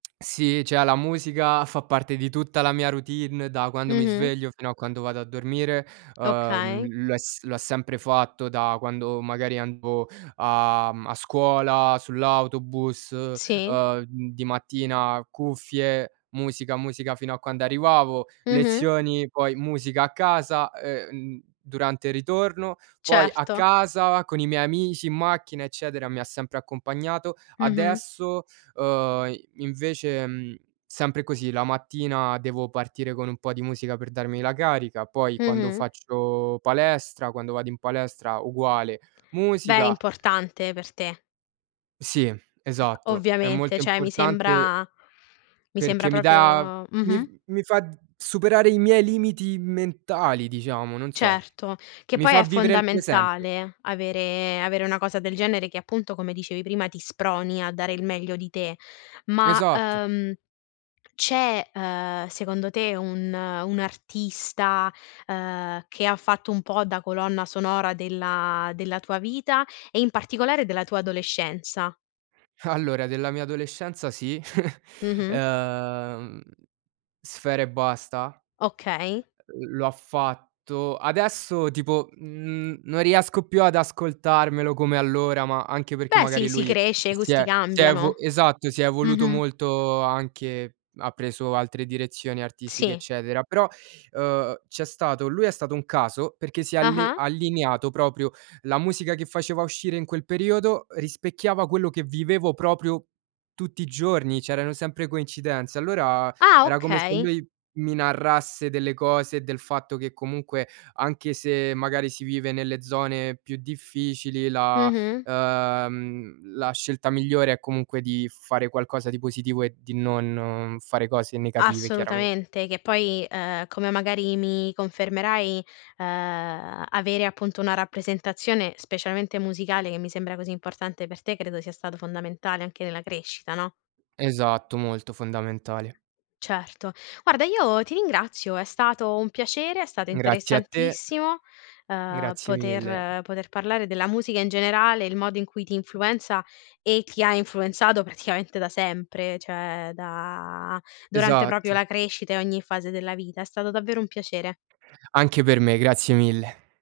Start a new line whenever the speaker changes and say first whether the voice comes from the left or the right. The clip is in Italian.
right: Sì, cioè, la musica fa parte di tutta la mia routine da quando mi
left: Mh-mh.
right: sveglio fino a quando vado a dormire. Ehm,
left: Okay.
right: lo ha s lo ha sempre fatto da quando, magari, andavo, uhm, a scuola, sull'autobus.
left: Sì.
right: Ehm, di mattina: cuffie, musica, musica fino a quando arrivavo.
left: Mh-mh.
right: Lezioni, poi musica a casa, uhm, durante il ritorno. Poi, a
left: Certo.
right: casa con i miei amici in macchina, eccetera, mi ha sempre accompagnato.
left: Mh-mh.
right: Adesso, uhm, invece, mhmm, sempre così: la mattina devo partire con un po' di musica per darmi la carica; poi, quando
left: Mh-mh.
right: faccio palestra quando vado in palestra, uguale,
left: Beh,
right: musica.
left: importante per te.
right: Sì, esatto, è molto
left: Ovviamente, cioè, mi
right: importante
left: sembra mi sembra
right: perché mi dà
left: proprio
right: mi f
left: mh-mh.
right: mi fa superare i miei limiti mentali diciamo, non so.
left: Certo, che
right: Mi
left: poi
right: fa
left: è
right: vivere il presente.
left: fondamentale avere avere una cosa del genere che appunto, come dicevi prima, ti sproni a dare il meglio di te. Ma,
right: Esatto.
left: uhm, c'è ehm, secondo te un, un artista ehm, che fatto un po' da colonna sonora della della tua vita e in particolare della tua adolescenza?
right: Allora della mia adolescenza sì,
left: Mh-mh.
right: uhm, Sfera Ebbasta,
left: Okay.
right: uhm, lo ha fatto. Adesso, tipo, mhmm, non riesco più ad ascoltarmelo come allora, ma anche perché,
left: Beh sì
right: magari,
left: si
right: lui
left: cresce, i
right: si
left: gusti
right: è si è evu
left: cambiano.
right: esatto, si è evoluto
left: Mh-mh.
right: molto anche, ha preso altre direzioni artistiche,
left: Sì.
right: eccetera. Però, uhm, c'è stato lui è stato un caso perché si è alli
left: Ah-ah.
right: allineato proprio. La musica che faceva uscire in quel periodo, rispecchiava quello che vivevo proprio tutti i giorni, c'erano sempre coincidenze. Allora,
left: Ah!
right: era come se
left: Okay.
right: lui mi narrasse delle cose e del fatto che, comunque, anche se, magari, si vive nelle zone più difficili, la
left: Mh-mh.
right: mhmm, la scelta migliore è, comunque, di fare qualcosa di positivo e di non fare cose negative, chiaramente.
left: Assolutamente che poi ehm, come magari mi confermerai ehm, avere appunto una rappresentazione, specialmente musicale che mi sembra così importante per te credo sia stato fondamentale anche nella crescita, no?
right: Esatto, molto fondamentale.
left: Certo. Guarda io ti ringrazio, è stato un piacere, è stato
right: Grazie a te,
left: interessantissimo ehm,
right: grazie mille.
left: poter poter parlare della musica in generale, il modo in cui ti influenza e ti ha influenzato praticamente da sempre, cioè da durante proprio
right: Esatto.
left: la crescita e ogni fase della vita. È stato davvero un piacere.
right: Anche per me, grazie mille.